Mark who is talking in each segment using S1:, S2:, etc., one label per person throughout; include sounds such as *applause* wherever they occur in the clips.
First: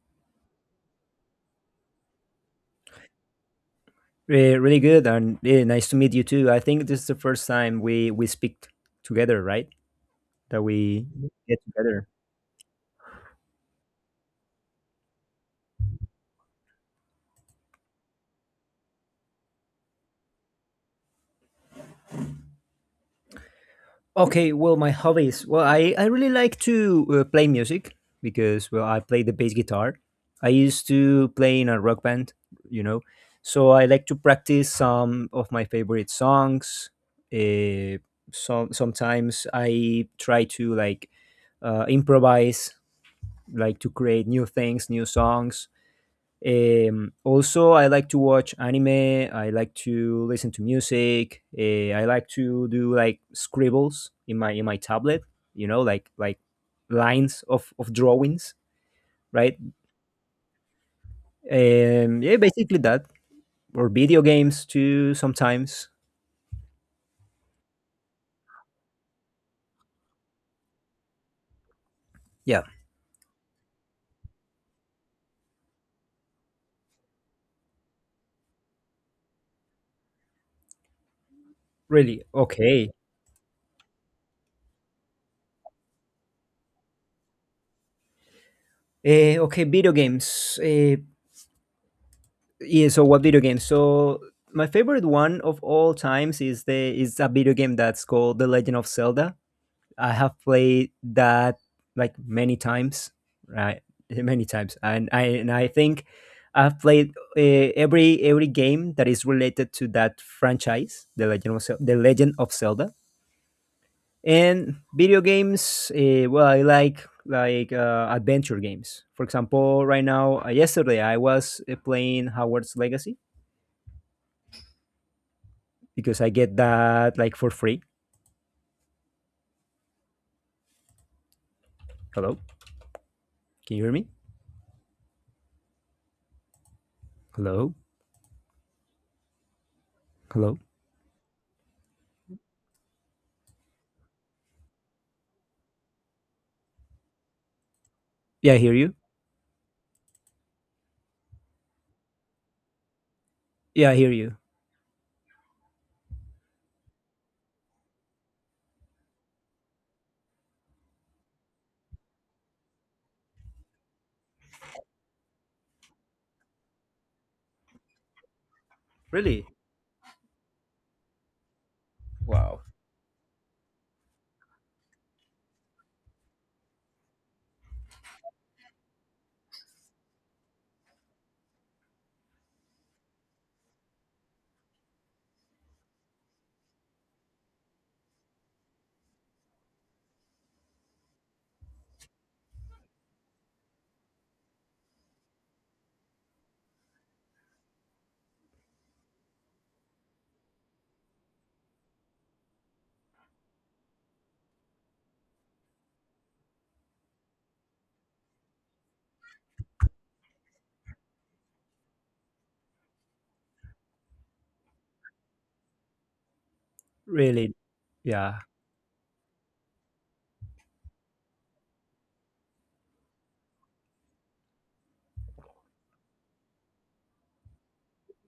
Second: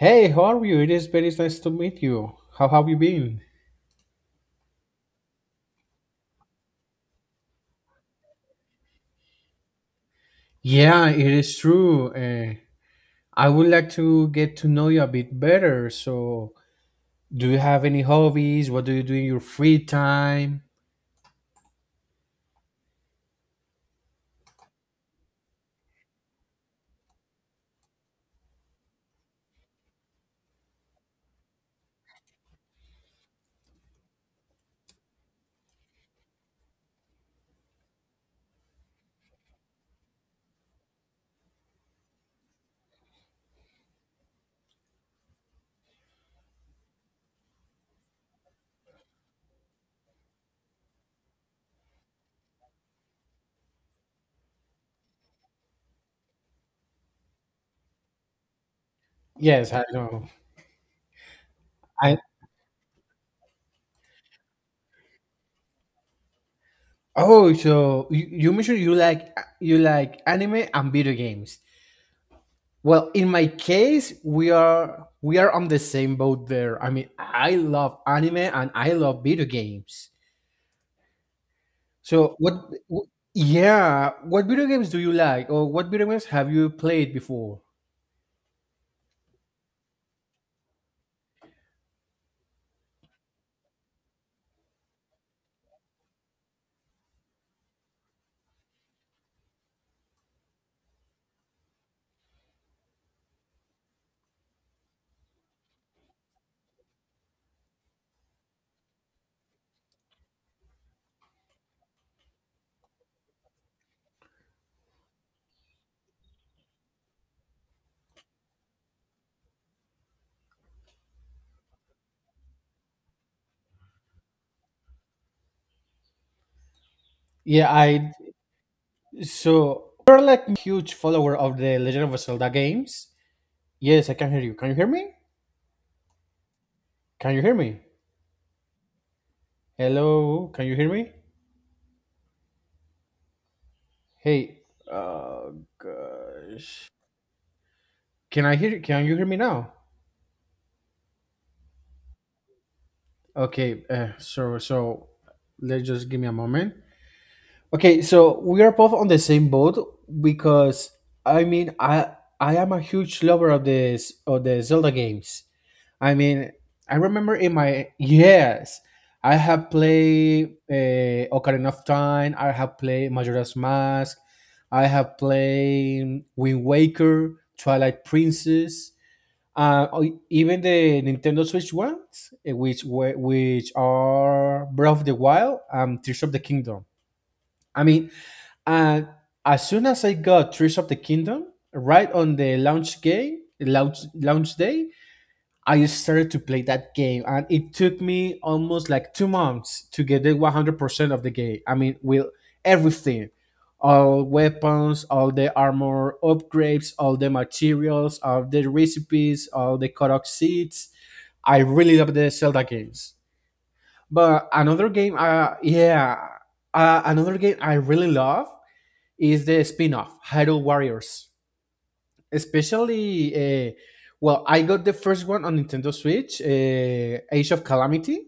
S1: Hey, how are you? It is very nice to meet you. How have you been?
S2: Really good, and nice to meet you too. I think this is the first time we speak together, right? That we
S1: Yeah, it is
S2: get together.
S1: true. I would like to get to know you a bit better. So, do you have any hobbies? What do you do in your free time?
S2: Okay. Well, my hobbies. Well, I really like to play music because, well, I play the bass guitar. I used to play in a rock band, you know, so I like to practice some of my favorite songs. Uh, sometimes I try to like improvise, like to create new things, new songs. Also, I like to watch anime. I like to listen to music. I like to do like scribbles in my tablet. Like lines of drawings, right?
S1: Yes, I know. I
S2: Yeah, basically that. Or video games too sometimes.
S1: Oh, so you mentioned you like anime and video games.
S2: Yeah,
S1: Well, in my case, we are on the same boat there. I mean, I love anime and I love video games.
S2: really.
S1: So what?
S2: Okay.
S1: w- Yeah, what video games do you like, or what video games have you played before?
S2: Okay, video games. Yeah. So what video games? So my favorite one of all times is a video game that's called The Legend of Zelda. I have played that like many times, right? Many times, and I think I've played every game that is related to that franchise, the Legend of Zelda, and video games. Well, I like adventure games. For example, right now, yesterday I was playing Howard's Legacy because I get that like for
S1: Yeah,
S2: free.
S1: I so you're like a huge follower of the Legend of
S2: Hello,
S1: Zelda games.
S2: can you hear me?
S1: Yes, I can hear you. Can you hear me? Can you hear
S2: Hello,
S1: me? Hello,
S2: hello.
S1: can you hear me? Hey, oh gosh, can
S2: Yeah,
S1: I
S2: I hear
S1: hear?
S2: you.
S1: Can you hear me now? Okay,
S2: Yeah, I hear you.
S1: so let's just give me a moment. Okay, so we are both on the same boat because I mean, I am a huge lover of this of the Zelda games. I mean, I remember in my yes, I
S2: Really?
S1: have played Ocarina of Time. I
S2: Wow.
S1: have played Majora's Mask. I have played Wind Waker, Twilight Princess, or even the Nintendo Switch ones, which are Breath of the Wild and Tears of the Kingdom. I mean, and as soon as I got Tears of the Kingdom, right on the launch game, launch launch day, I started to play that game, and it took me almost like 2 months to get the 100% of the game. I mean, with everything, all weapons, all the armor upgrades, all the materials, all the recipes, all the Korok seeds. I really love the Zelda games. But another game, yeah, another
S2: Really?
S1: game I really
S2: Yeah.
S1: love is the spin-off Hyrule Warriors. Especially, well, I got the first one on Nintendo Switch, Age of Calamity,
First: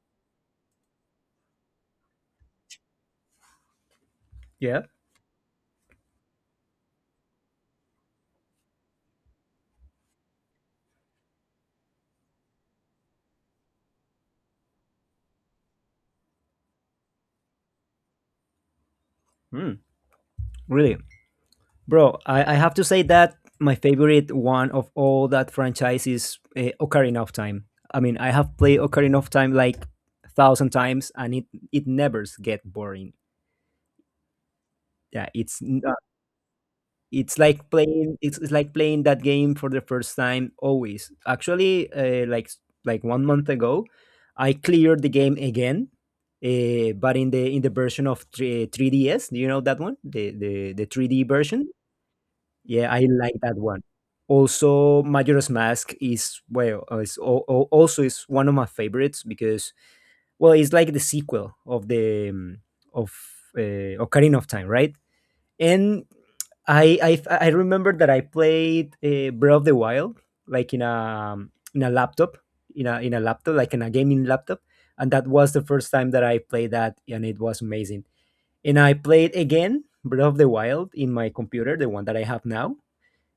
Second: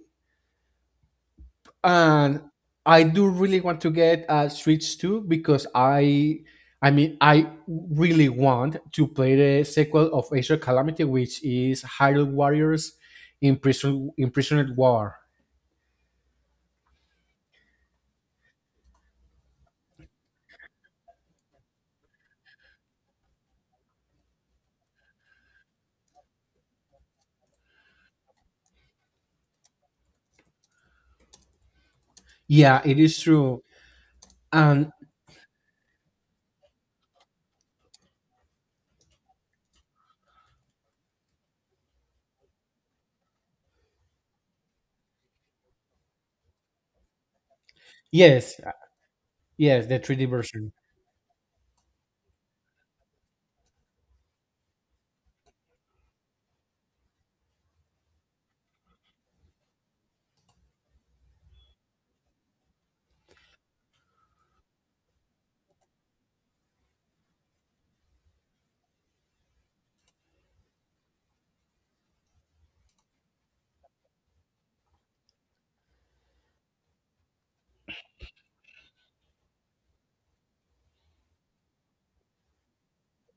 S1: and I do really want to get a
S2: Yeah.
S1: Switch 2 because I mean, I really want to play the sequel of Age of Calamity, which is Hyrule Warriors Imprisoned War.
S2: Mm. Really? Bro, I have to say that my favorite one of all that franchise is Ocarina of Time. I mean, I have played Ocarina of Time like a thousand times, and it never get
S1: Yeah, it
S2: boring.
S1: is true. And
S2: Yeah, it's like playing that game for the first time, always, actually, 1 month ago I cleared the game again. But in the version of
S1: yes,
S2: 3, 3DS, do you know that
S1: yes,
S2: one,
S1: the 3D
S2: the,
S1: version.
S2: the the 3D version? Yeah, I like that one. Also, Majora's Mask is, well, is al- al- also is one of my favorites because, well, it's like the sequel of the of Ocarina of Time, right? And I remember that I played Breath of the Wild like in a laptop, in a laptop, like in a gaming laptop, and that was the first time that I played that, and it was amazing. And I played again Breath of the Wild in my computer, the one that I have now.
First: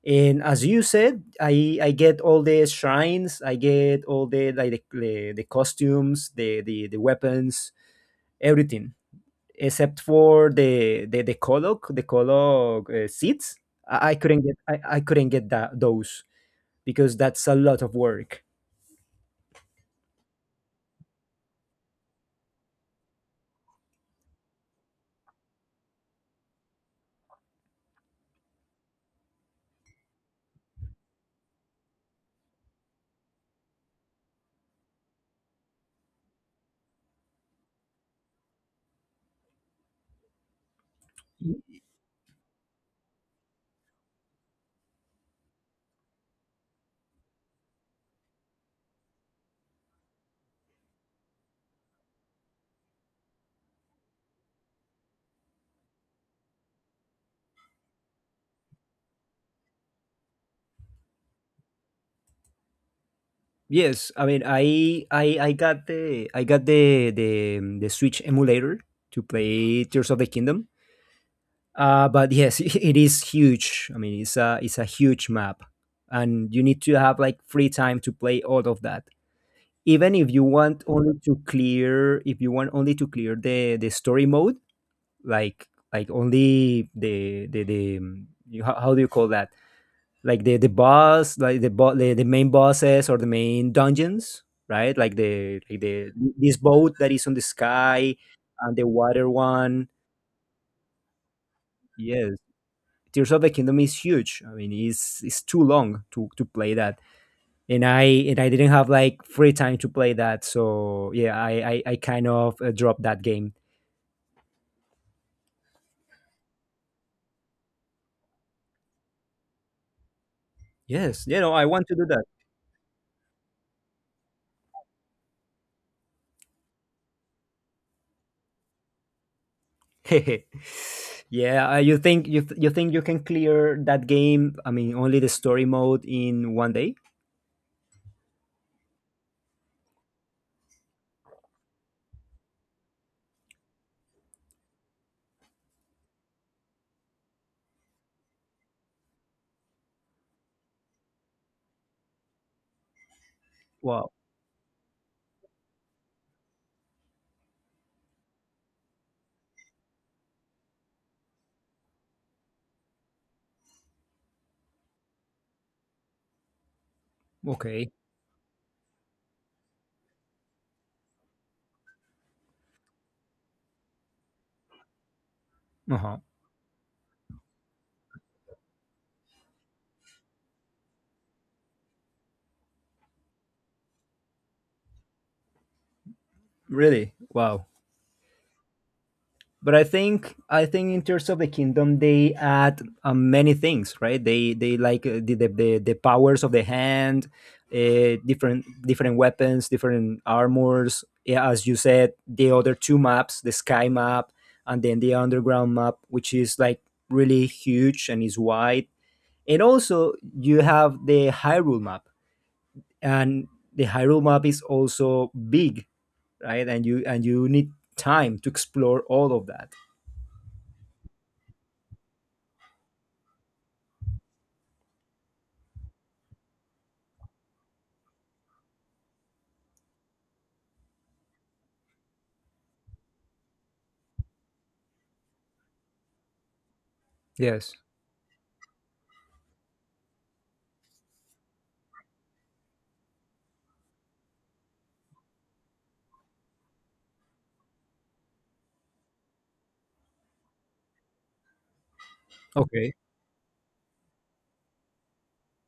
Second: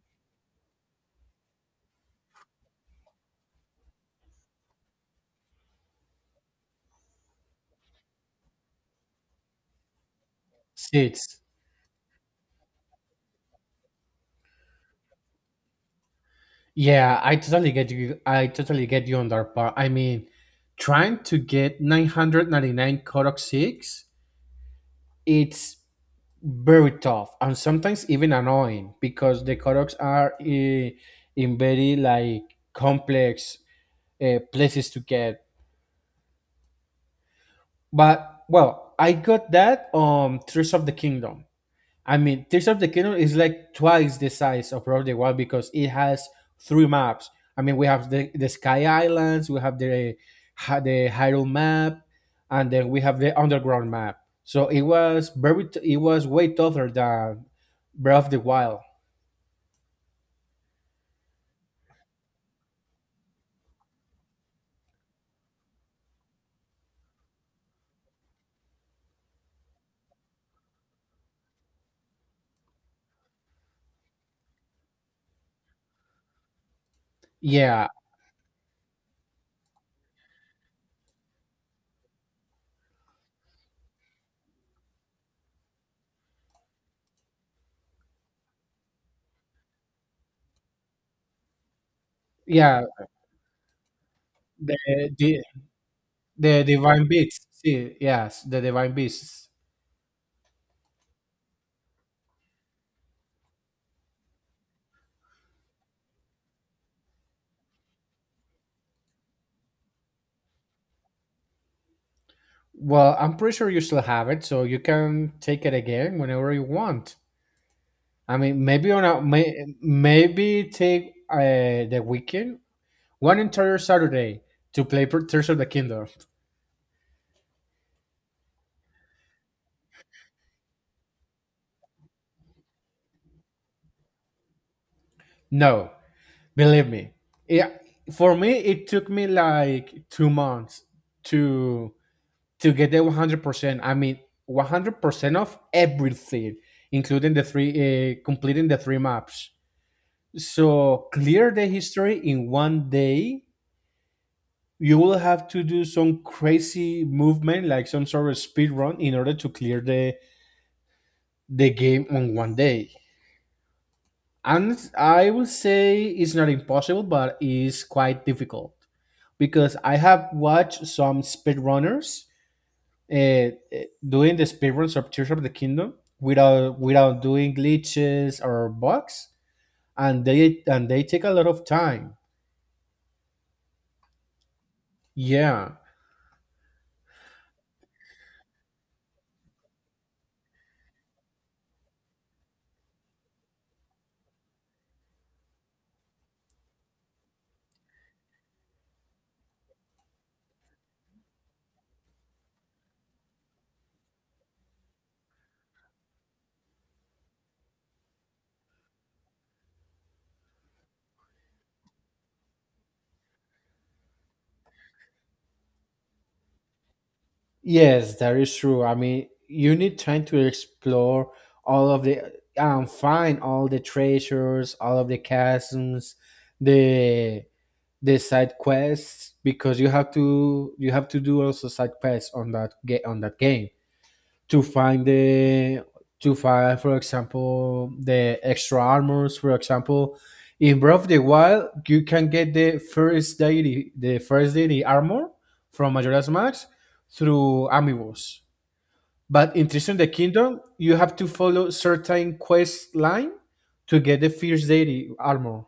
S2: And as you said, I get all the shrines, I get all the, like, the costumes, the weapons, everything except for the the the
S1: Six.
S2: Kolok the Kolok uh, seats. I couldn't get that, those, because
S1: Yeah, I
S2: that's a
S1: totally
S2: lot
S1: get
S2: of
S1: you.
S2: work.
S1: I totally get you on that part. I mean, trying to get 999 Kodak 6, it's very tough and sometimes even annoying because the Kodaks are in very like complex places to get. But well, I got that on Tears of the Kingdom. I mean, Tears of the Kingdom is like twice the size of Breath of the Wild because it has three maps. I mean, we have the Sky Islands, we have the Hyrule map, and then we have the underground map. So it was way tougher than Breath of the Wild.
S2: Yes, I mean, I got the Switch emulator to play Tears of the Kingdom. But yes, *laughs* it is huge. I mean, it's a huge map, and you need to have like free
S1: Yeah,
S2: time to play all of that. Even if you want only to clear, if you want only to clear the story mode, like, only the how do you call that, like the boss, like the main
S1: yeah,
S2: bosses or the main dungeons,
S1: the
S2: right? like
S1: the,
S2: the like the this
S1: the
S2: boat
S1: Divine
S2: that is on the
S1: Beasts. See,
S2: sky,
S1: yes, the
S2: and the
S1: Divine
S2: water
S1: Beasts.
S2: one. Yes, Tears of the Kingdom is huge. I mean, it's too long to play that, and I didn't have like free time to play that. So yeah, I kind of dropped
S1: Well,
S2: that
S1: I'm
S2: game.
S1: pretty sure you still have it, so you can take it again whenever you want. I mean, maybe on a may, maybe take
S2: Yes, you know I want to
S1: the
S2: do that.
S1: weekend, one entire Saturday to play Tears of the Kingdom.
S2: *laughs* Yeah, you think you can clear that game? I mean, only the story
S1: No,
S2: mode in one
S1: believe
S2: day?
S1: me. Yeah, for me, it took me like 2 months to to get the 100%. I mean, 100% of everything, including completing the three maps. So clear the history in one day,
S2: Wow.
S1: you will have to do some crazy movement, like some sort of speed run, in order to clear the game on one day. And I will say it's not impossible, but it's
S2: Okay.
S1: quite difficult, because I have watched some speedrunners uh, uh, doing the speedruns of Tears of the Kingdom
S2: Uh huh.
S1: without doing glitches or bugs, and they take a lot of time. Yeah.
S2: Really? Wow. But I think in terms of the Kingdom, they add many things, right? They like, the powers of the hand, different weapons, different armors. Yeah, as you said, the other two maps, the sky map, and then the underground map, which is like really huge and is wide. And also, you have the Hyrule map, and the Hyrule map is also big, right? And you need
S1: Yes, that
S2: time to
S1: is true. I
S2: explore
S1: mean,
S2: all of that.
S1: you need time to explore all of the find all the treasures, all of the chasms, the the side quests, because you have to do also side quests on that game, to find for
S2: Yes.
S1: example the extra armors. For example, in Breath of the Wild, you can get the first deity armor from Majora's Mask through amiibos, but in Tears of the Kingdom, you have to follow certain
S2: Okay.
S1: quest line to get the first deity armor.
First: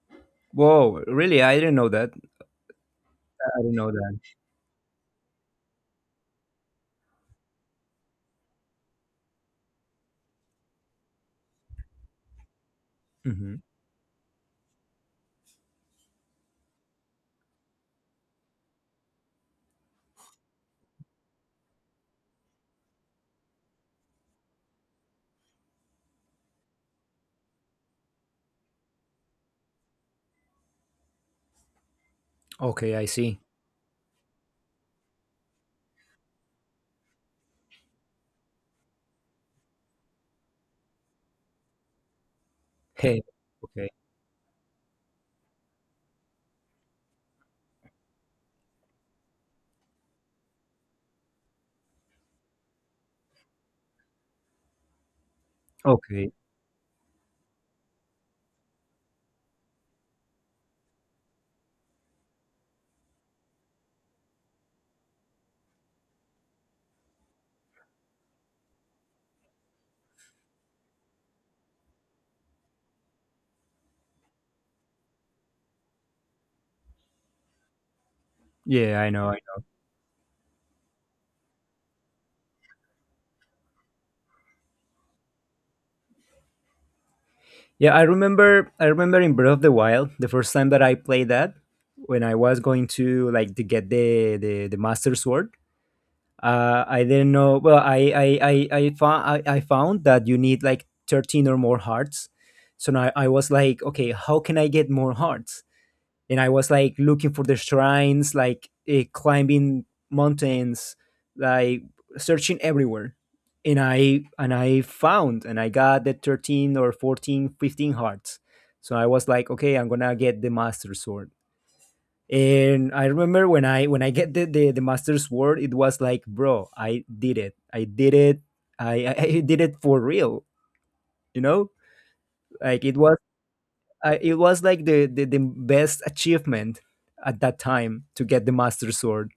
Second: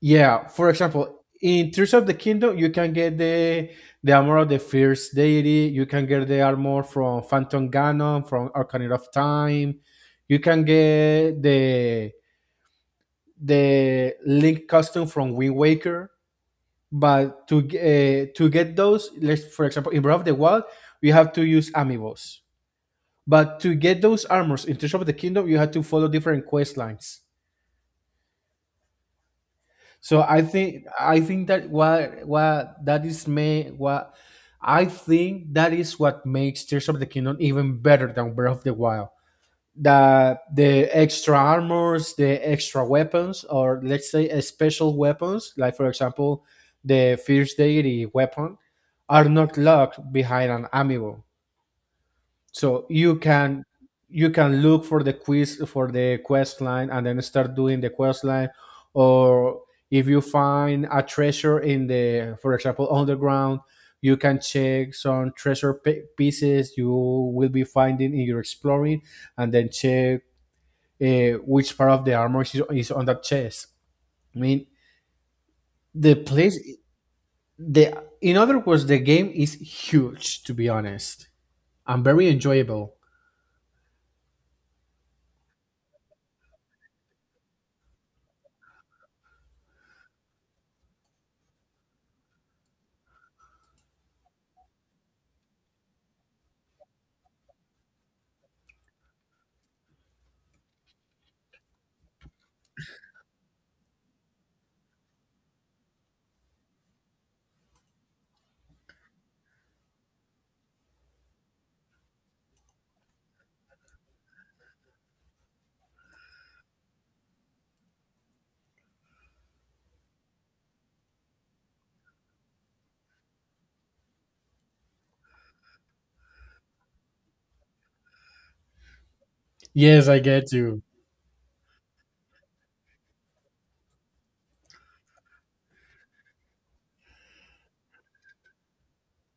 S1: Yeah, for
S2: Whoa,
S1: example,
S2: really? I
S1: in
S2: didn't know
S1: Tears of
S2: that.
S1: the Kingdom, you can get
S2: I
S1: the
S2: didn't know
S1: the
S2: that.
S1: armor of the Fierce Deity. You can get the armor from Phantom Ganon, from Arcanine of Time. You can get the
S2: Hmm.
S1: the Link costume from Wind Waker. But to get those, let's for example, in Breath of the Wild, you have to use amiibos. But to get those armors in Tears of the Kingdom, you have to follow different quest lines. So I think that what
S2: Okay,
S1: that
S2: I
S1: is
S2: see.
S1: may what I think that is what makes Tears of the Kingdom even better than Breath of the Wild. That the extra armors, the extra
S2: Hey.
S1: weapons, or
S2: Okay.
S1: let's say special weapons, like for example the Fierce Deity weapon, are not locked behind an amiibo, so you can look for the
S2: Okay.
S1: quest line, and then start doing the quest line. Or if you find a treasure in the, for example, underground, you can check some treasure pi pieces you will be finding in your exploring, and then check which part of the armor is on that chest. I mean, the place the in other words,
S2: Yeah,
S1: the
S2: I
S1: game
S2: know.
S1: is huge, to be honest, and very enjoyable.
S2: Yeah, I remember in Breath of the Wild, the first time that I played that, when I was going to, like, to get the Master Sword, I didn't know, well, I found that you need like 13 or more hearts. So now I was like, okay, how can I get more hearts? And I was like looking for the shrines, like climbing mountains, like searching everywhere. And I got the 13 or 14, 15 hearts. So I was like, okay, I'm gonna get the Master Sword. And I remember when I get the Master Sword, it was like, bro, I did it. I did it. *laughs* I did it for
S1: Yes, I
S2: real,
S1: get you.
S2: you know? Like, it was like the best achievement at that time to get the Master Sword.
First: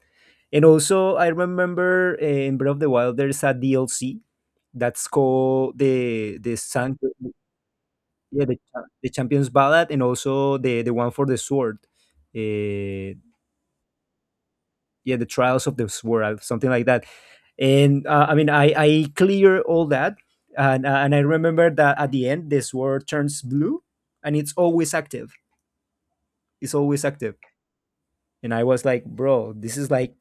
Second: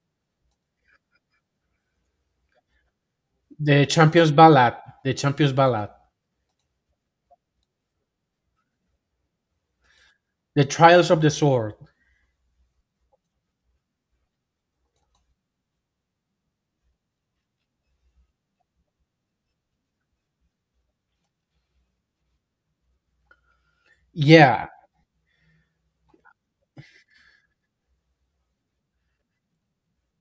S2: And also, I remember in Breath of the Wild there's a
S1: The
S2: DLC
S1: Champions Ballad.
S2: that's
S1: The Champions
S2: called
S1: Ballad.
S2: the San, yeah, the Champions Ballad, and also
S1: The
S2: the one
S1: Trials of
S2: for
S1: the
S2: the
S1: Sword.
S2: sword. uh, yeah, the Trials of the Sword, something like that. And I mean, I clear all that. And I remember that at the end the sword turns blue, and it's
S1: Yeah.
S2: always active, it's always active. And I was like, bro, this is like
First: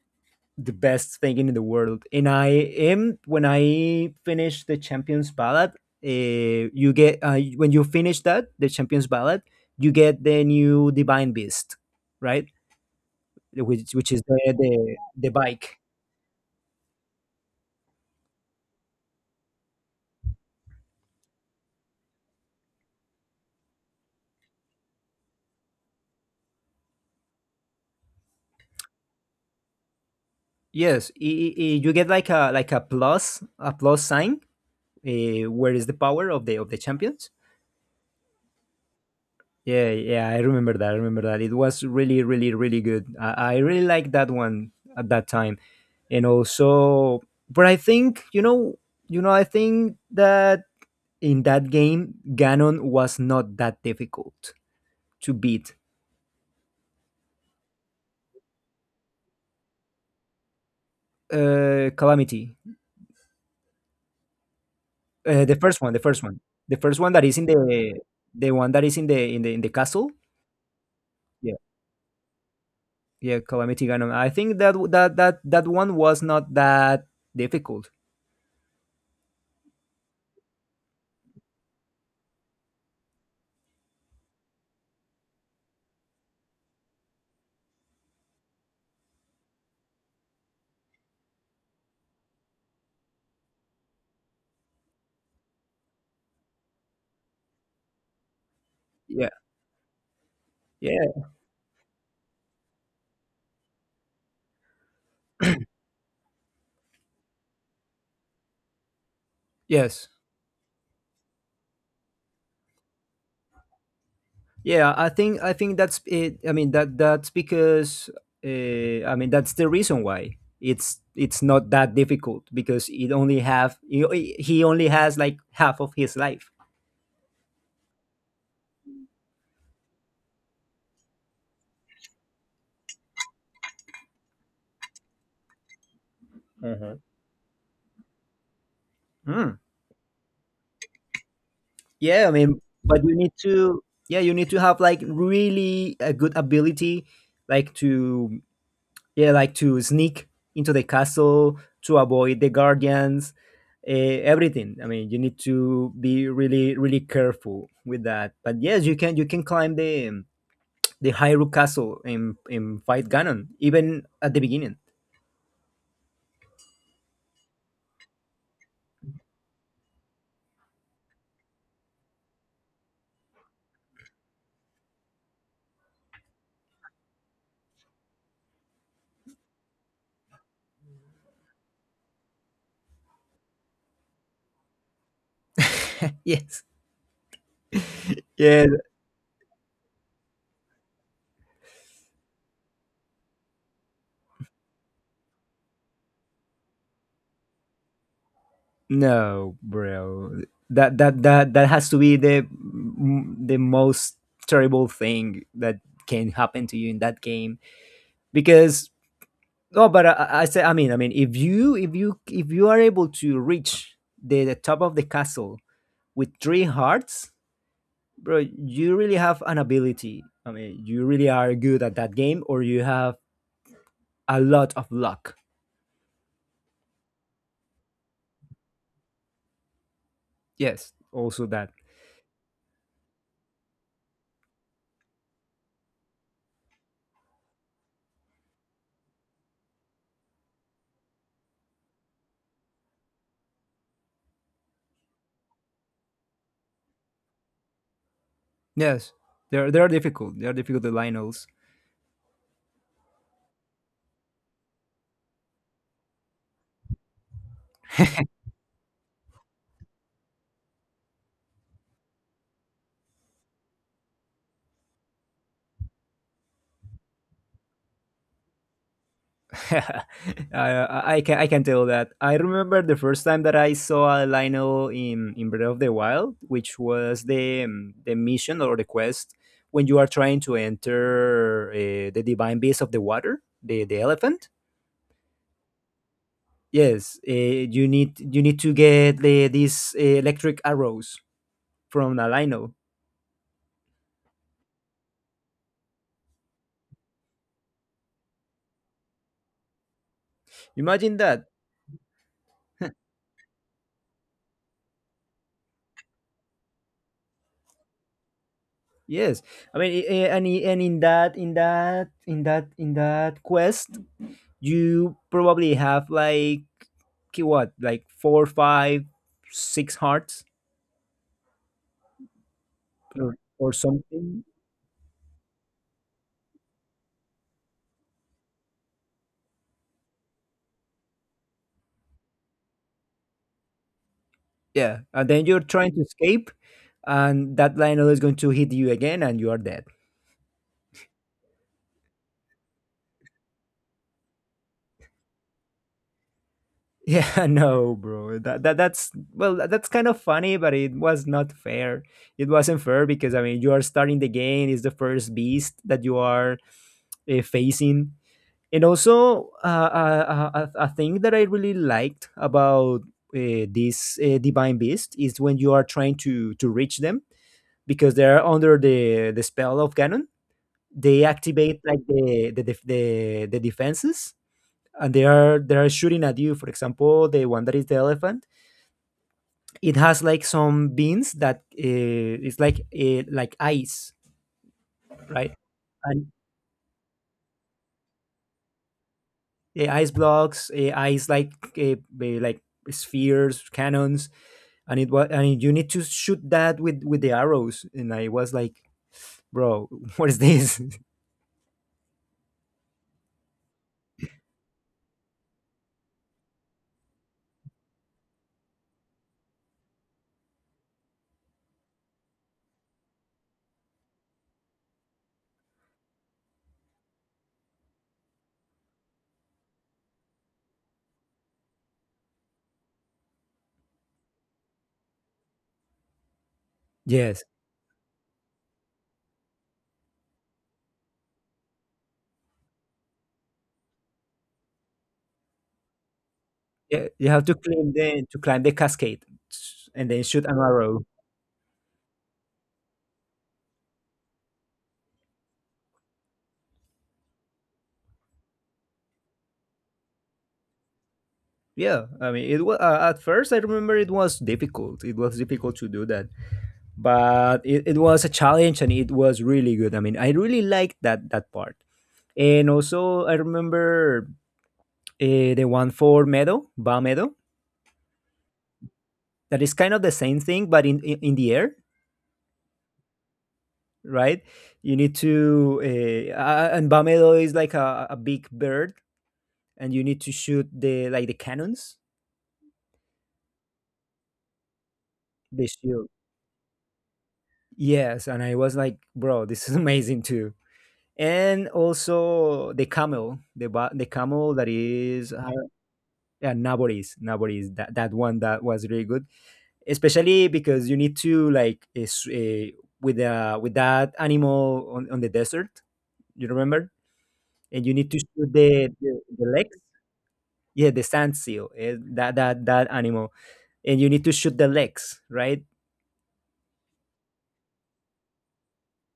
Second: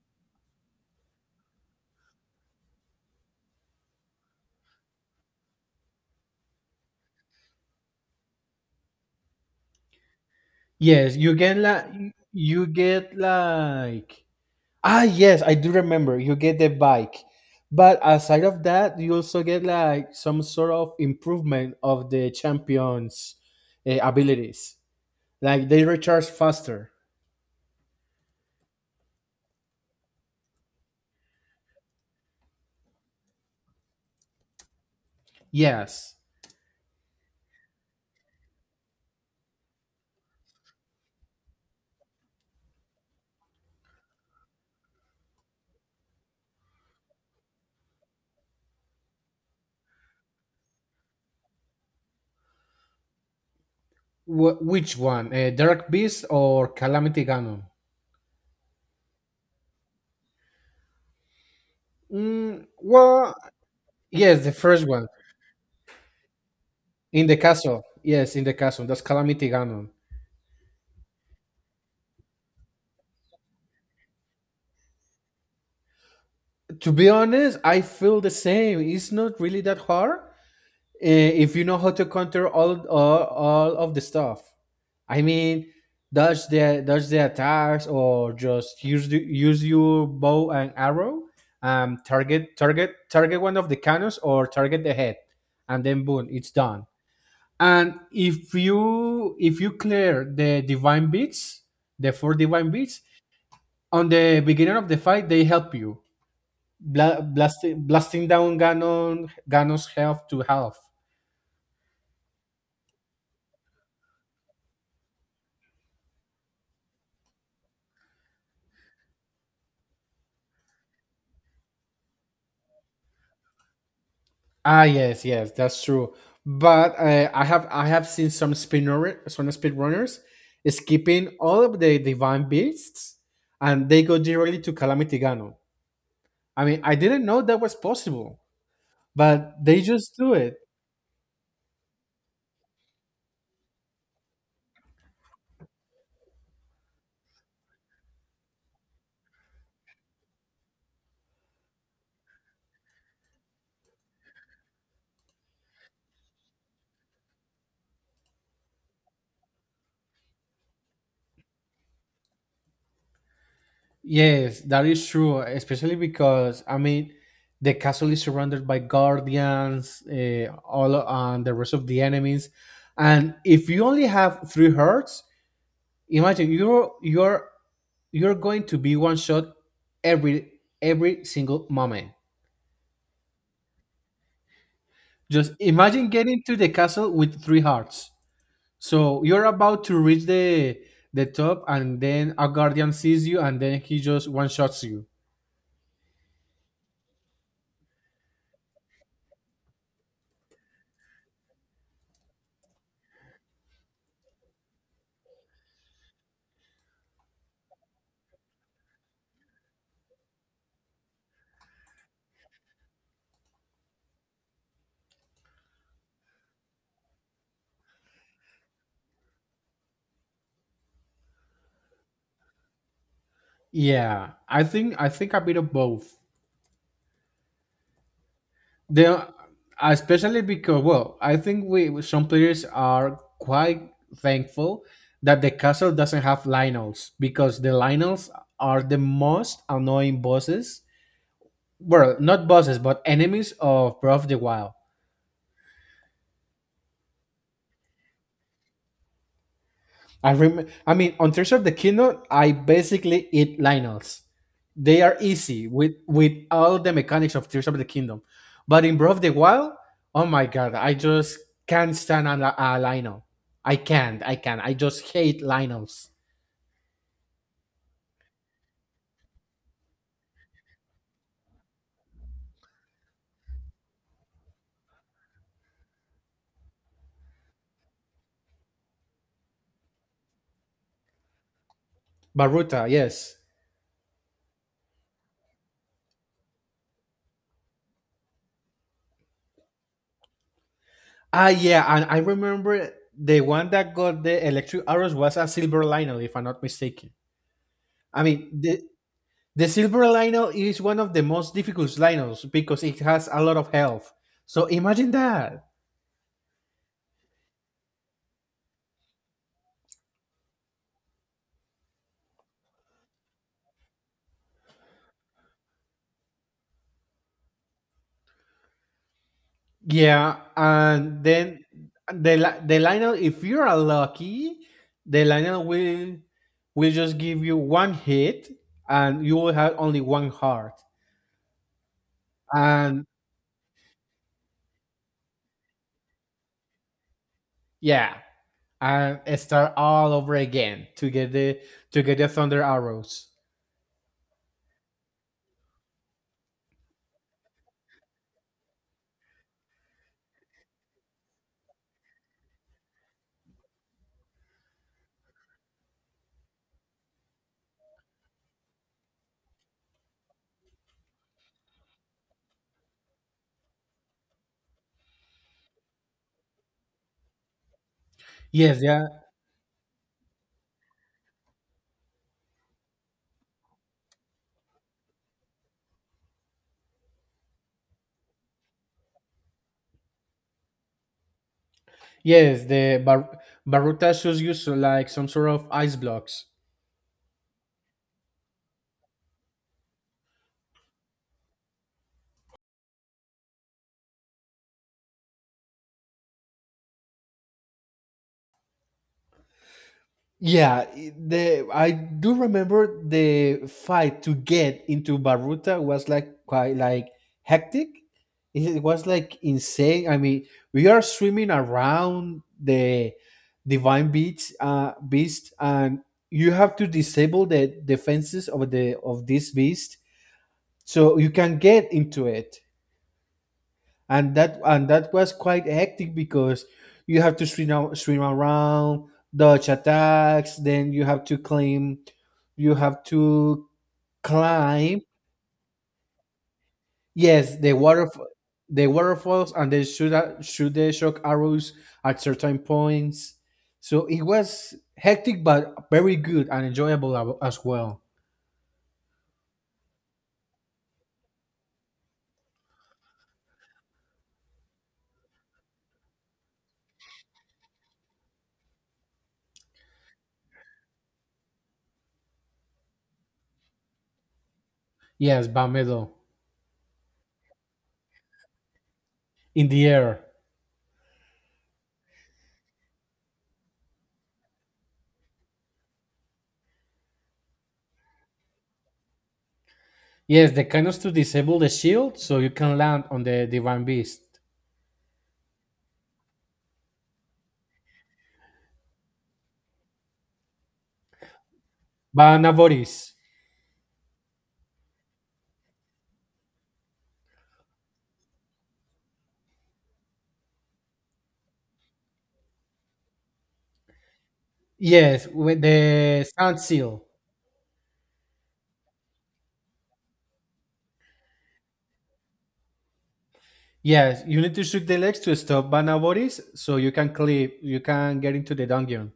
S2: the best thing in the world. And I am when I finish the Champions Ballad, you get, when you finish that, the Champions Ballad, you get the new
S1: Yes,
S2: Divine Beast, right?
S1: you get
S2: Which is
S1: like
S2: the the,
S1: ah
S2: the
S1: yes, I do
S2: bike.
S1: remember. You get the bike. But aside of that, you also get like some sort of improvement of the champions' abilities. Like they recharge faster.
S2: Yes, you get like a, like a plus, a plus sign, where is the
S1: Yes.
S2: power of the champions. Yeah, yeah, I remember that. I remember that. It was really, really, really good. I really liked that one at that time. And also, but I think, you know, I think that in that game, Ganon was not that difficult
S1: Which
S2: to
S1: one?
S2: beat.
S1: Dark Beast or Calamity Ganon?
S2: Calamity,
S1: Mm, well, yes, the first one.
S2: uh, the first one, the first one, the first one that
S1: In
S2: is
S1: the
S2: in
S1: castle,
S2: the,
S1: yes, in
S2: the
S1: the
S2: one that
S1: castle.
S2: is
S1: That's
S2: in the in
S1: Calamity
S2: the in the
S1: Ganon.
S2: castle. Yeah, yeah, Calamity Ganon. I think that that one was not
S1: To
S2: that
S1: be honest, I
S2: difficult.
S1: feel the same. It's not really that hard, if you know how to counter all of the stuff. I mean, dodge the attacks, or just use use your bow and arrow, target one of the cannons, or target the head, and then boom, it's done. And if
S2: Yeah,
S1: you clear the divine
S2: yeah,
S1: beats, the four divine beats, on the beginning of the fight, they help you blasting down Ganon's
S2: yes.
S1: health to half.
S2: Yeah, I think that's it. I mean, that that's because, I mean, that's the reason why it's not that difficult, because it only have, he
S1: Ah,
S2: only has
S1: yes,
S2: like
S1: yes,
S2: half
S1: that's
S2: of
S1: true.
S2: his life.
S1: But I have seen some speedrunners skipping all of the divine beasts, and they go directly to Calamity Ganon. I mean, I didn't know that was possible, but
S2: Mm.
S1: they just do it.
S2: Yeah, I mean, but you need to have, like, really a good ability, like to yeah like to sneak into the castle to avoid the guardians, everything. I mean, you need to be really, really careful with that, but yes, you can climb the Hyrule castle and fight Ganon even at the
S1: Yes,
S2: beginning.
S1: that is true, especially because I mean, the castle is surrounded by guardians, all and the rest of the enemies, and if you only have three hearts, imagine you're going to be one shot every every single moment. Just imagine
S2: *laughs*
S1: getting to
S2: Yes,
S1: the castle with three hearts.
S2: yeah.
S1: So you're about to reach the top, and then a guardian sees you, and then he just one shots you.
S2: No, bro, that has to be the most terrible thing that can happen to you in that game, because No, but I say, I mean, if you, if you are able to reach the top of the castle with three hearts, bro, you really have an ability. I mean, you really are good at that game, or you have
S1: Yeah,
S2: a
S1: I
S2: lot of
S1: think I think
S2: luck.
S1: a bit of both. They are, especially because
S2: Yes,
S1: well, I
S2: also
S1: think
S2: that.
S1: we some players are quite thankful that the castle doesn't have Lionels because the Lionels are the most annoying bosses. Well, not bosses, but enemies of Breath of the Wild.
S2: Yes, they're difficult. They're difficult. The
S1: I mean, on
S2: Lionels.
S1: Tears of the Kingdom, I basically eat Lionels. They are easy with all the mechanics of Tears of the Kingdom, but in Breath of the Wild, oh my god, I just can't stand a Lionel. I can't, I can't. I just hate Lionels.
S2: *laughs* I can tell that. I remember the first time that I saw a Lionel in Breath of the Wild, which was the mission or the quest when you are trying to enter the Divine Beast
S1: Baruta,
S2: of the
S1: yes.
S2: Water, the elephant. Yes, you need to get these electric arrows
S1: Ah, yeah, and
S2: from
S1: I
S2: a Lionel.
S1: remember the one that got the electric arrows was a silver Lionel, if I'm not mistaken. I mean, the silver lino is one of
S2: Imagine
S1: the
S2: that.
S1: most difficult linos because it has a lot of health. So imagine that.
S2: Yes, I mean, I- and in that quest, you probably have like ki- what like four five six
S1: Yeah,
S2: hearts
S1: and then the lino, if you
S2: or
S1: are
S2: something
S1: lucky, the lino will just give you one hit, and you will have only one heart. And
S2: yeah, and then you're trying to escape, and that lionel
S1: yeah,
S2: is going to hit you again and
S1: and
S2: you are
S1: start
S2: dead.
S1: all over again to get the thunder arrows.
S2: Yeah. *laughs* No bro, that's well that's kind of funny, but it was not fair. It wasn't fair because I mean you are starting the game, it's the first beast that you are facing. And also a thing that I really liked about this divine beast is when you are trying to reach them, because they're under
S1: Yes, yeah,
S2: the spell of Ganon, they activate like the defenses, and they are shooting at you. For example, the one that is the elephant, it has like some beans that it's
S1: yes. The bar-
S2: like ice.
S1: baruta shows you so like some sort
S2: Right.
S1: of ice
S2: And
S1: blocks.
S2: the ice blocks, ice like, uh, like spheres, cannons. And it was and you need to shoot that with the arrows, and I was like, bro, *laughs* what is this?
S1: Yeah, I- the I do remember the fight to get into Baruta was like quite like hectic. It was like insane. I mean, we are swimming around the divine beast, and you have to disable the defenses of the of this beast so you can get into it, and that was quite hectic because you have
S2: *laughs* Yes.
S1: to swim around, dodge attacks, then you have to you have to climb.
S2: Yeah, you have to
S1: Yes, the
S2: climb the, to climb the cascade
S1: waterfalls, and they
S2: and then shoot an
S1: shoot the
S2: arrow.
S1: shock arrows at certain points. So it was hectic but very good and enjoyable as well.
S2: Yeah, I mean it was at first I remember it was difficult, it was difficult to do that, but it was a challenge and it was really good. I mean I really liked that, that part. And also I remember
S1: Yes,
S2: the one
S1: Bamedo
S2: for Meadow, Ba Meadow, that
S1: in
S2: is
S1: the
S2: kind of the
S1: air.
S2: same thing but in in the air, right? You need to and Bamedo is like a big bird, and you need to
S1: Yes, the
S2: shoot
S1: canons
S2: the,
S1: to
S2: like the
S1: disable the
S2: cannons,
S1: shield so you can land on the divine beast.
S2: the shield. Yes, and I was like, bro, this is *laughs* amazing too. And also the
S1: Banavoris.
S2: camel, the camel that is yeah, Naboris, Naboris, that one, that was really good, especially because you need to like is, with that animal on
S1: Yes,
S2: the
S1: with
S2: desert.
S1: the
S2: You
S1: sound
S2: remember?
S1: seal.
S2: And you need to shoot the legs. Yeah, the sand seal, eh, that animal. And you need
S1: Yes,
S2: to
S1: you need
S2: shoot
S1: to
S2: the
S1: shoot the legs
S2: legs,
S1: to
S2: right?
S1: stop Banaboris so you can clip, you can get into the dungeon.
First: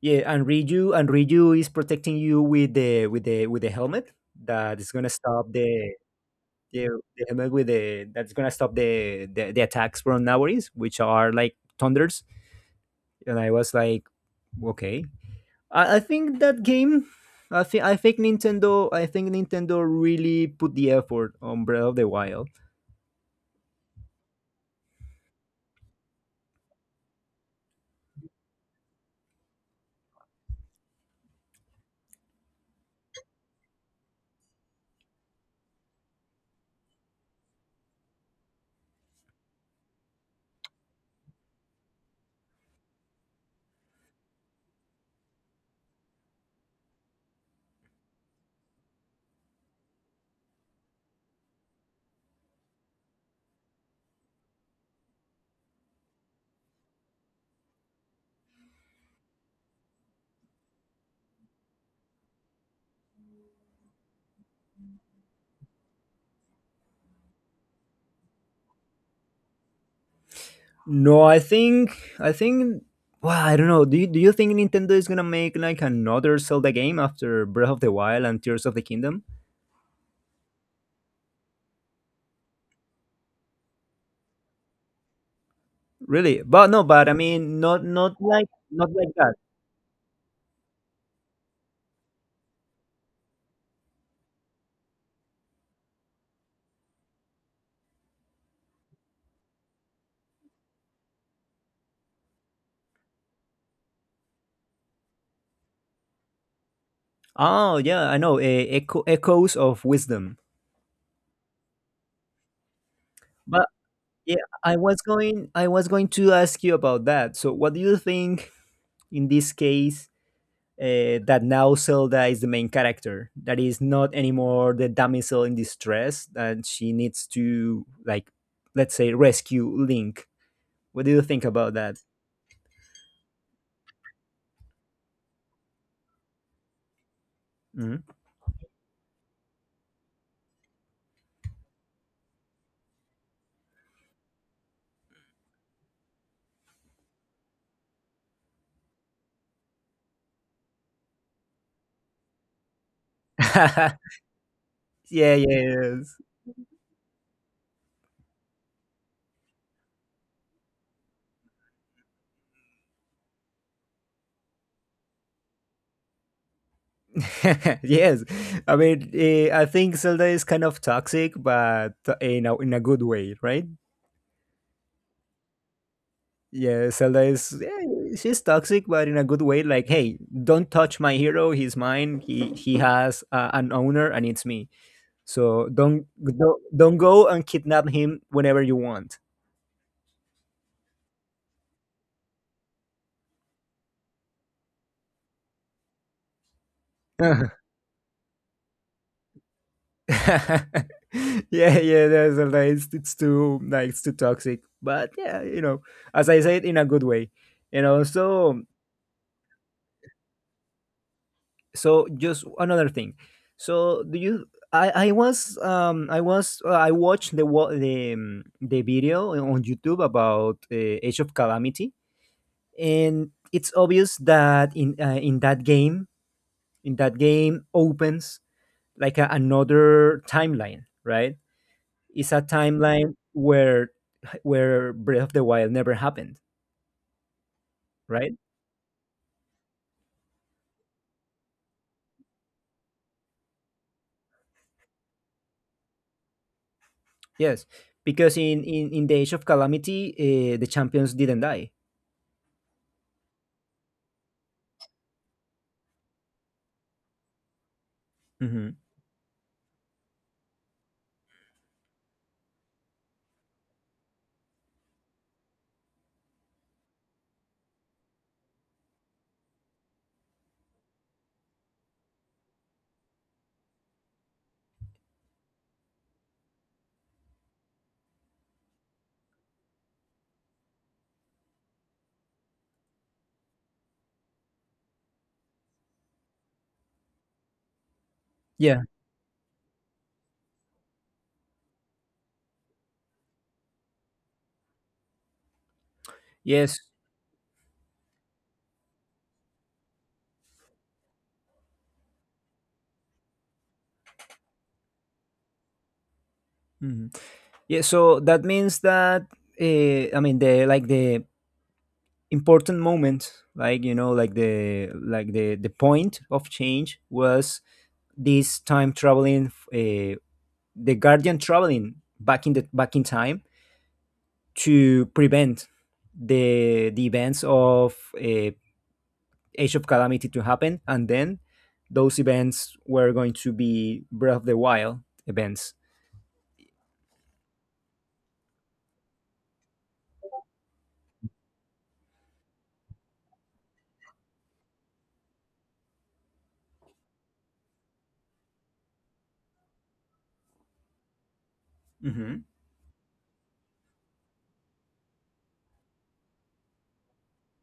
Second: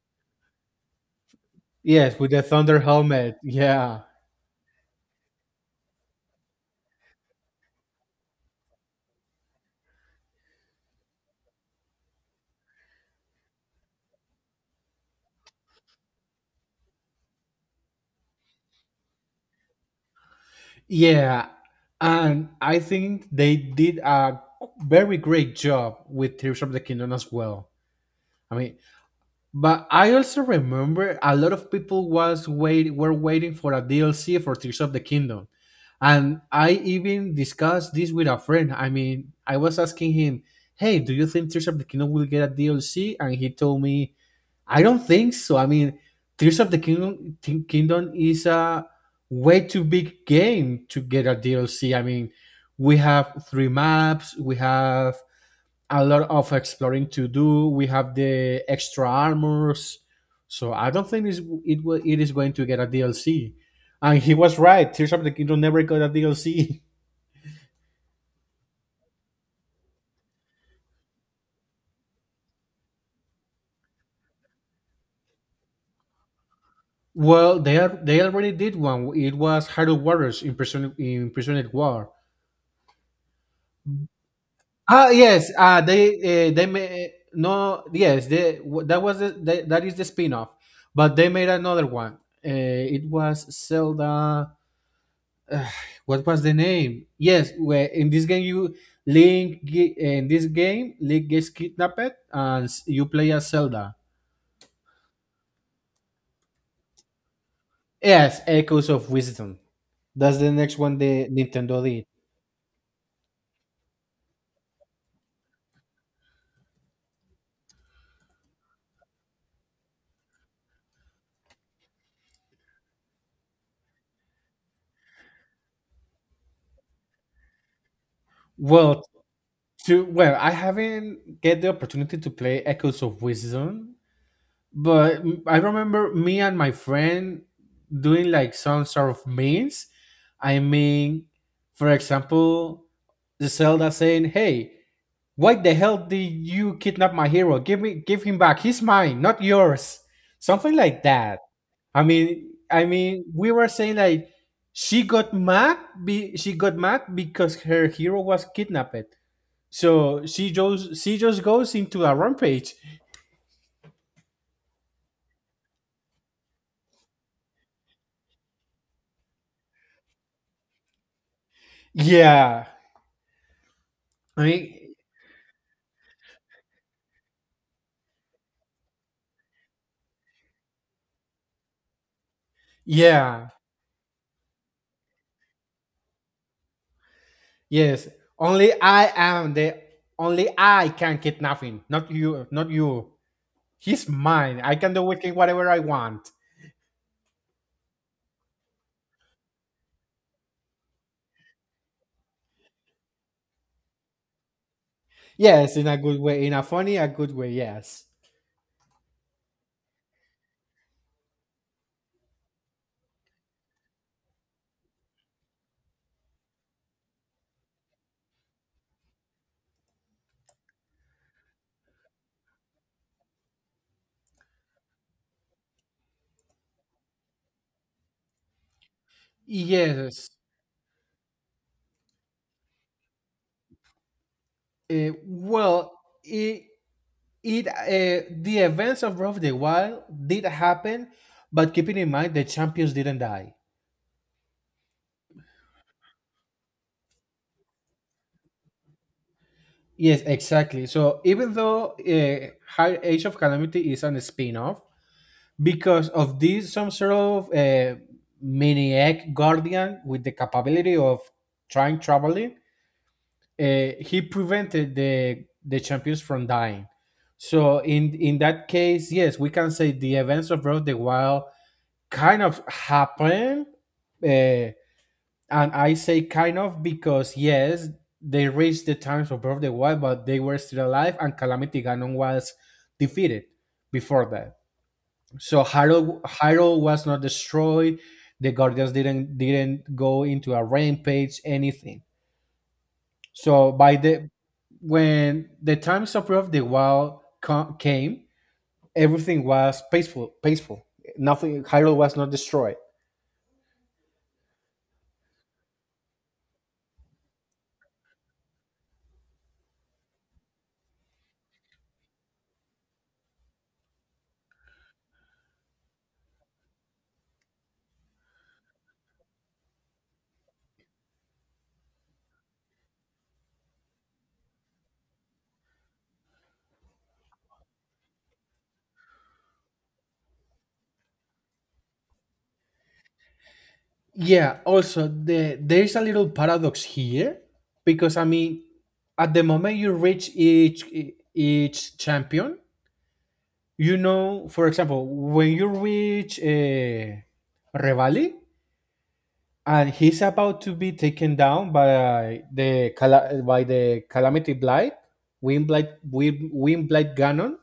S2: Yeah, and Riju, and Riju is protecting
S1: Yes, with
S2: you
S1: the
S2: with
S1: thunder
S2: the with
S1: helmet.
S2: the with the
S1: Yeah.
S2: helmet that is gonna stop the, the helmet with the, that's gonna stop the attacks from Nawaris, which are like thunders. And I was like, okay, I think that game, I think Nintendo really put the effort
S1: Yeah.
S2: on Breath of the Wild.
S1: And I think they did a very great job with Tears of the Kingdom as well. I mean, but I also remember a lot of people was wait were waiting for a DLC for Tears of the Kingdom. And I even discussed this with a friend. I mean, I was asking him, "Hey, do you think Tears of the Kingdom will get a DLC?" And he told me, "I don't think so. I mean, Tears of the Kingdom is a way too big game to get a DLC. I mean, we have three maps, we have a lot of exploring to do. We have the extra armors, so I don't think it's, it will it is going to get a DLC." And he was right. Tears of the Kingdom never got a DLC. *laughs*
S2: No, I think, well, I don't know. Do you think Nintendo is gonna make like another Zelda game after
S1: Well,
S2: Breath
S1: they
S2: of
S1: are,
S2: the
S1: they
S2: Wild and
S1: already
S2: Tears of
S1: did
S2: the
S1: one.
S2: Kingdom?
S1: It was Hyrule Warriors in prison in Prisoned War. Ah yes,
S2: Really?
S1: they
S2: But no, but
S1: made
S2: I mean,
S1: no
S2: not
S1: yes they
S2: not
S1: that
S2: like
S1: was the,
S2: that.
S1: they, that is the spin-off, but they made another one. It was Zelda. What was the name? Yes, where in this game you Link ge- in this game Link gets kidnapped and you play as Zelda.
S2: Oh yeah, I know.
S1: Yes, Echoes
S2: Echo,
S1: of
S2: echoes
S1: Wisdom.
S2: of wisdom.
S1: That's the next one the Nintendo did.
S2: But yeah, I was going to ask you about that. So, what do you think in this case that now Zelda is the main character. That is not anymore the damsel in distress, and she needs to like, let's
S1: Well,
S2: say, rescue Link.
S1: well, I
S2: What do you
S1: haven't
S2: think
S1: get the
S2: about that?
S1: opportunity to play Echoes of Wisdom, but I remember me and my friend
S2: Mhm.
S1: doing like some sort of memes. I mean, for example, the Zelda saying, "Hey. Why the hell did you kidnap my hero? Give me give him back. He's mine, not yours." Something like that. I mean we were saying
S2: *laughs*
S1: like she got
S2: Yeah,
S1: mad,
S2: yes.
S1: she got mad because her hero was kidnapped. So she just goes into a rampage.
S2: *laughs* Yes. I mean, I think Zelda is kind of toxic, but in a
S1: Yeah.
S2: good way, right?
S1: I mean,
S2: Yeah, Zelda is, yeah, she's toxic, but in a good way. Like, hey, don't touch my hero. He's mine. He has
S1: yeah.
S2: an owner, and it's me. So don't, don't go and kidnap
S1: Yes.
S2: him whenever
S1: Only
S2: you
S1: I
S2: want.
S1: am the Only I can kidnap him, not you not you. He's mine. I can do with him whatever I want.
S2: Uh-huh. *laughs* Yeah, yeah, that's a, like, it's too, like it's too toxic. But yeah, you
S1: Yes,
S2: know,
S1: in a good
S2: as I
S1: way, in a
S2: said, in a
S1: funny,
S2: good
S1: a
S2: way.
S1: good way.
S2: You know,
S1: Yes.
S2: so so just another thing. So do you? I was I was I watched the the video on YouTube about Age of Calamity, and it's obvious that in that game, opens like another
S1: Yes.
S2: timeline, right? It's a timeline where Breath of the Wild never
S1: Well,
S2: happened,
S1: it, it
S2: right?
S1: the events of Breath of the Wild did happen, but keeping in mind the champions didn't die.
S2: Yes, because in in the Age of Calamity,
S1: Yes,
S2: the
S1: exactly.
S2: champions
S1: So
S2: didn't
S1: even
S2: die.
S1: though High Age of Calamity is on spin-off, because of this, some sort of
S2: Hmm.
S1: mini egg guardian with the capability of time traveling, he prevented the champions from dying. So in that case, yes, we can say the events of Breath of the Wild kind of happened, and I say kind of because yes, they reached the times of Breath of the Wild, but they were still alive, and Calamity Ganon was defeated before that. So Hyrule was not destroyed. The
S2: Yeah.
S1: Guardians didn't go into a rampage, anything. So by the when the times of the
S2: Yes.
S1: Came, everything was peaceful. Peaceful. Nothing. Hyrule was not destroyed.
S2: Hmm. Yeah. So that means that I mean the, like the important moment, like you know, like the point of change was this time traveling, the Guardian traveling back in the, back in time to prevent the events of Age of Calamity to happen, and then those events were going to be Breath of the
S1: Yeah.
S2: Wild
S1: Also,
S2: events.
S1: there is a little paradox here because I mean, at the moment you reach each champion, you know, for example, when you reach Revali and he's about to be taken down by
S2: Hmm.
S1: the calamity blight, wind blight Ganon.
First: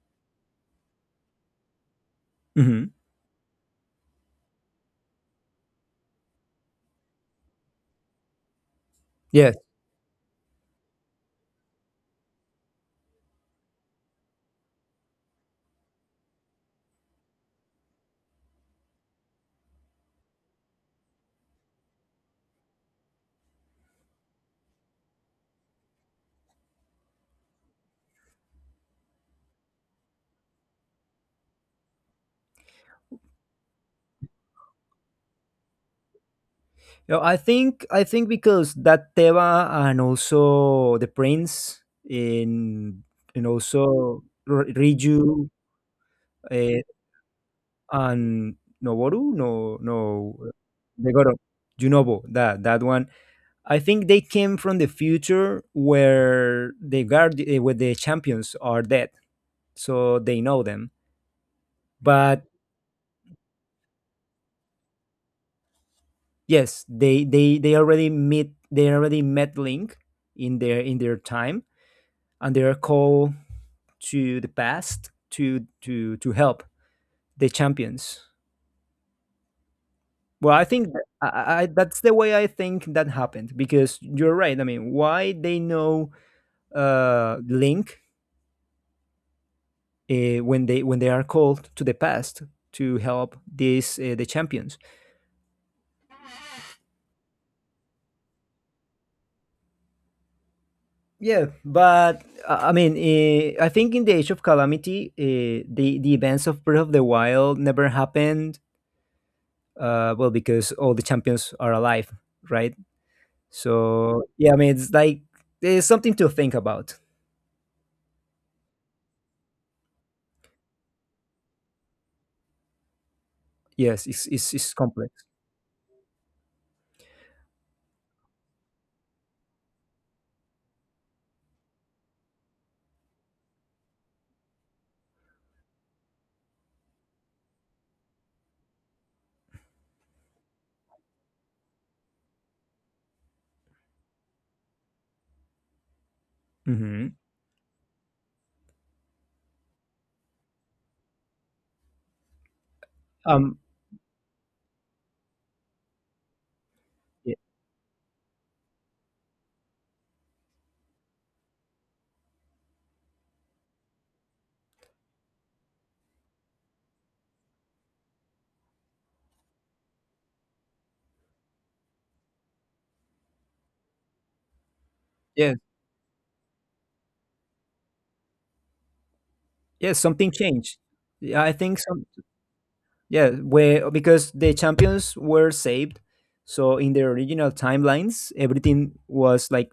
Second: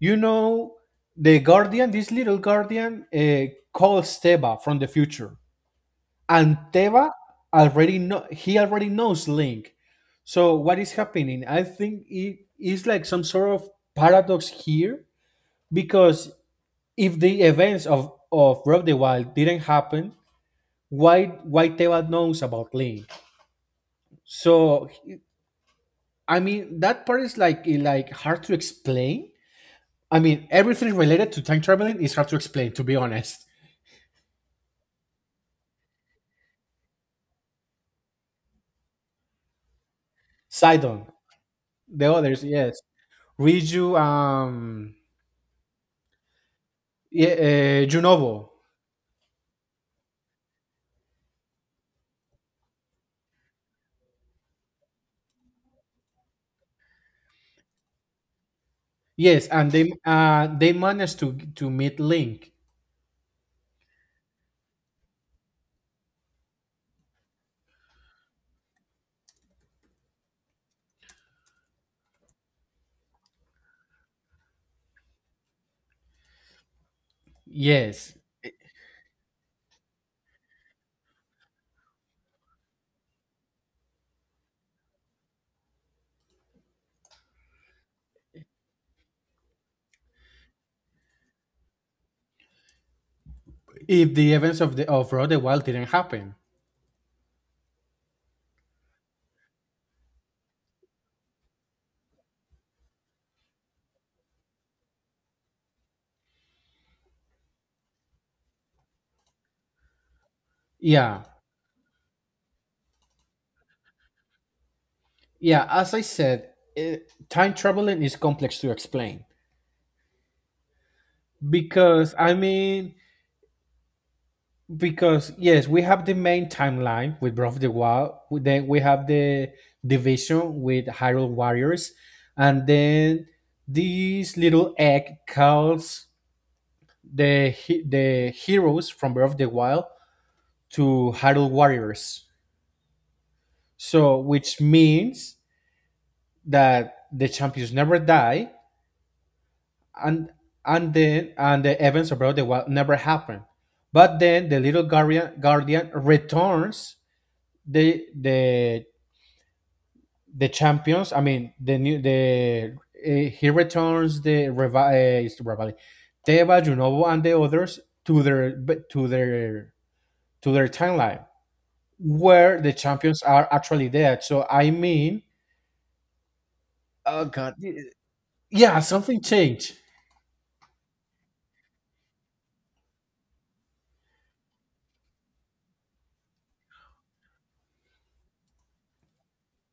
S1: You know, this little
S2: Mm-hmm.
S1: guardian, calls Teva from the future, and Teva already know he already knows
S2: Yes.
S1: Link. So what is happening? I think it is like some sort of paradox here because if the events of Breath of the Wild didn't happen, why Teva knows about Link? So I mean that part is like hard to explain. I mean everything related to time traveling is hard to explain, to be honest.
S2: Yeah, I think because that Teva, and also the
S1: Sidon,
S2: Prince
S1: the others, yes.
S2: in and
S1: Riju,
S2: also Riju uh,
S1: yeah, Junovo,
S2: and Noboru, no no, Megoro, Junobo, that, that one. I think they came from the future where the where the champions are dead,
S1: yes, and
S2: so they know
S1: they
S2: them.
S1: managed to meet
S2: But
S1: Link,
S2: yes, they already meet they already met Link in their, in their time, and they are called to the past to help the
S1: yes.
S2: champions. Well, I think that- I- that's the way I think that happened, because you're right. I mean, why they know Link when they, when they are called to the past to help these
S1: If
S2: the
S1: the events of
S2: champions.
S1: the of Road the Wild didn't happen,
S2: Yeah, but I mean, I think in the Age of Calamity, the events of Breath of the Wild never happened. Well, because all the
S1: yeah,
S2: champions are alive, right? So yeah, I mean, it's like
S1: yeah.
S2: there's
S1: As I
S2: something to
S1: said,
S2: think about.
S1: eh, time traveling is complex to explain because I mean.
S2: Yes, it's complex.
S1: Because yes, we have the main timeline with Breath of the Wild. Then we have the division with Hyrule Warriors, and then this little egg calls the heroes from Breath of the Wild to Hyrule Warriors. So, which means that
S2: Hmm.
S1: the champions never die, and the events of Breath of the Wild never happen.
S2: Um,
S1: But then the little guardian guardian returns
S2: yeah,
S1: the the the champions. I mean, the new the he returns it's Revali, Teva, Junovo, and the others to their but to their timeline where the champions are actually dead. So I mean,
S2: yeah,
S1: oh god, yeah, something changed.
S2: yeah, something changed. Yeah, I think some, yeah, where, because the champions were saved, so in the original timelines, everything was like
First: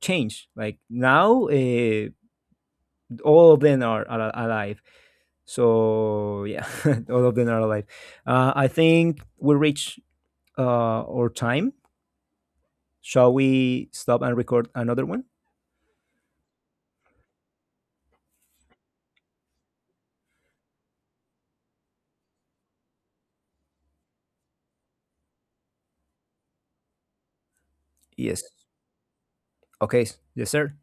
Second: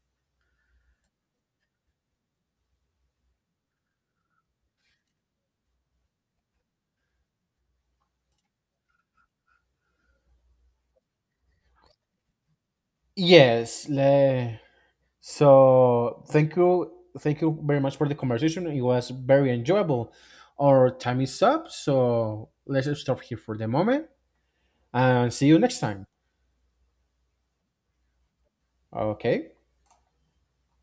S2: changed. Like now, all of them are alive. So yeah, *laughs* all of them are alive. I think we reach uh, our time. Shall
S1: Yes.
S2: we stop and record another one?
S1: So thank you very much for the conversation. It was very enjoyable. Our time is up, so let's stop here for the moment and see you next time.
S2: Yes.
S1: Okay.
S2: Okay. Yes, sir.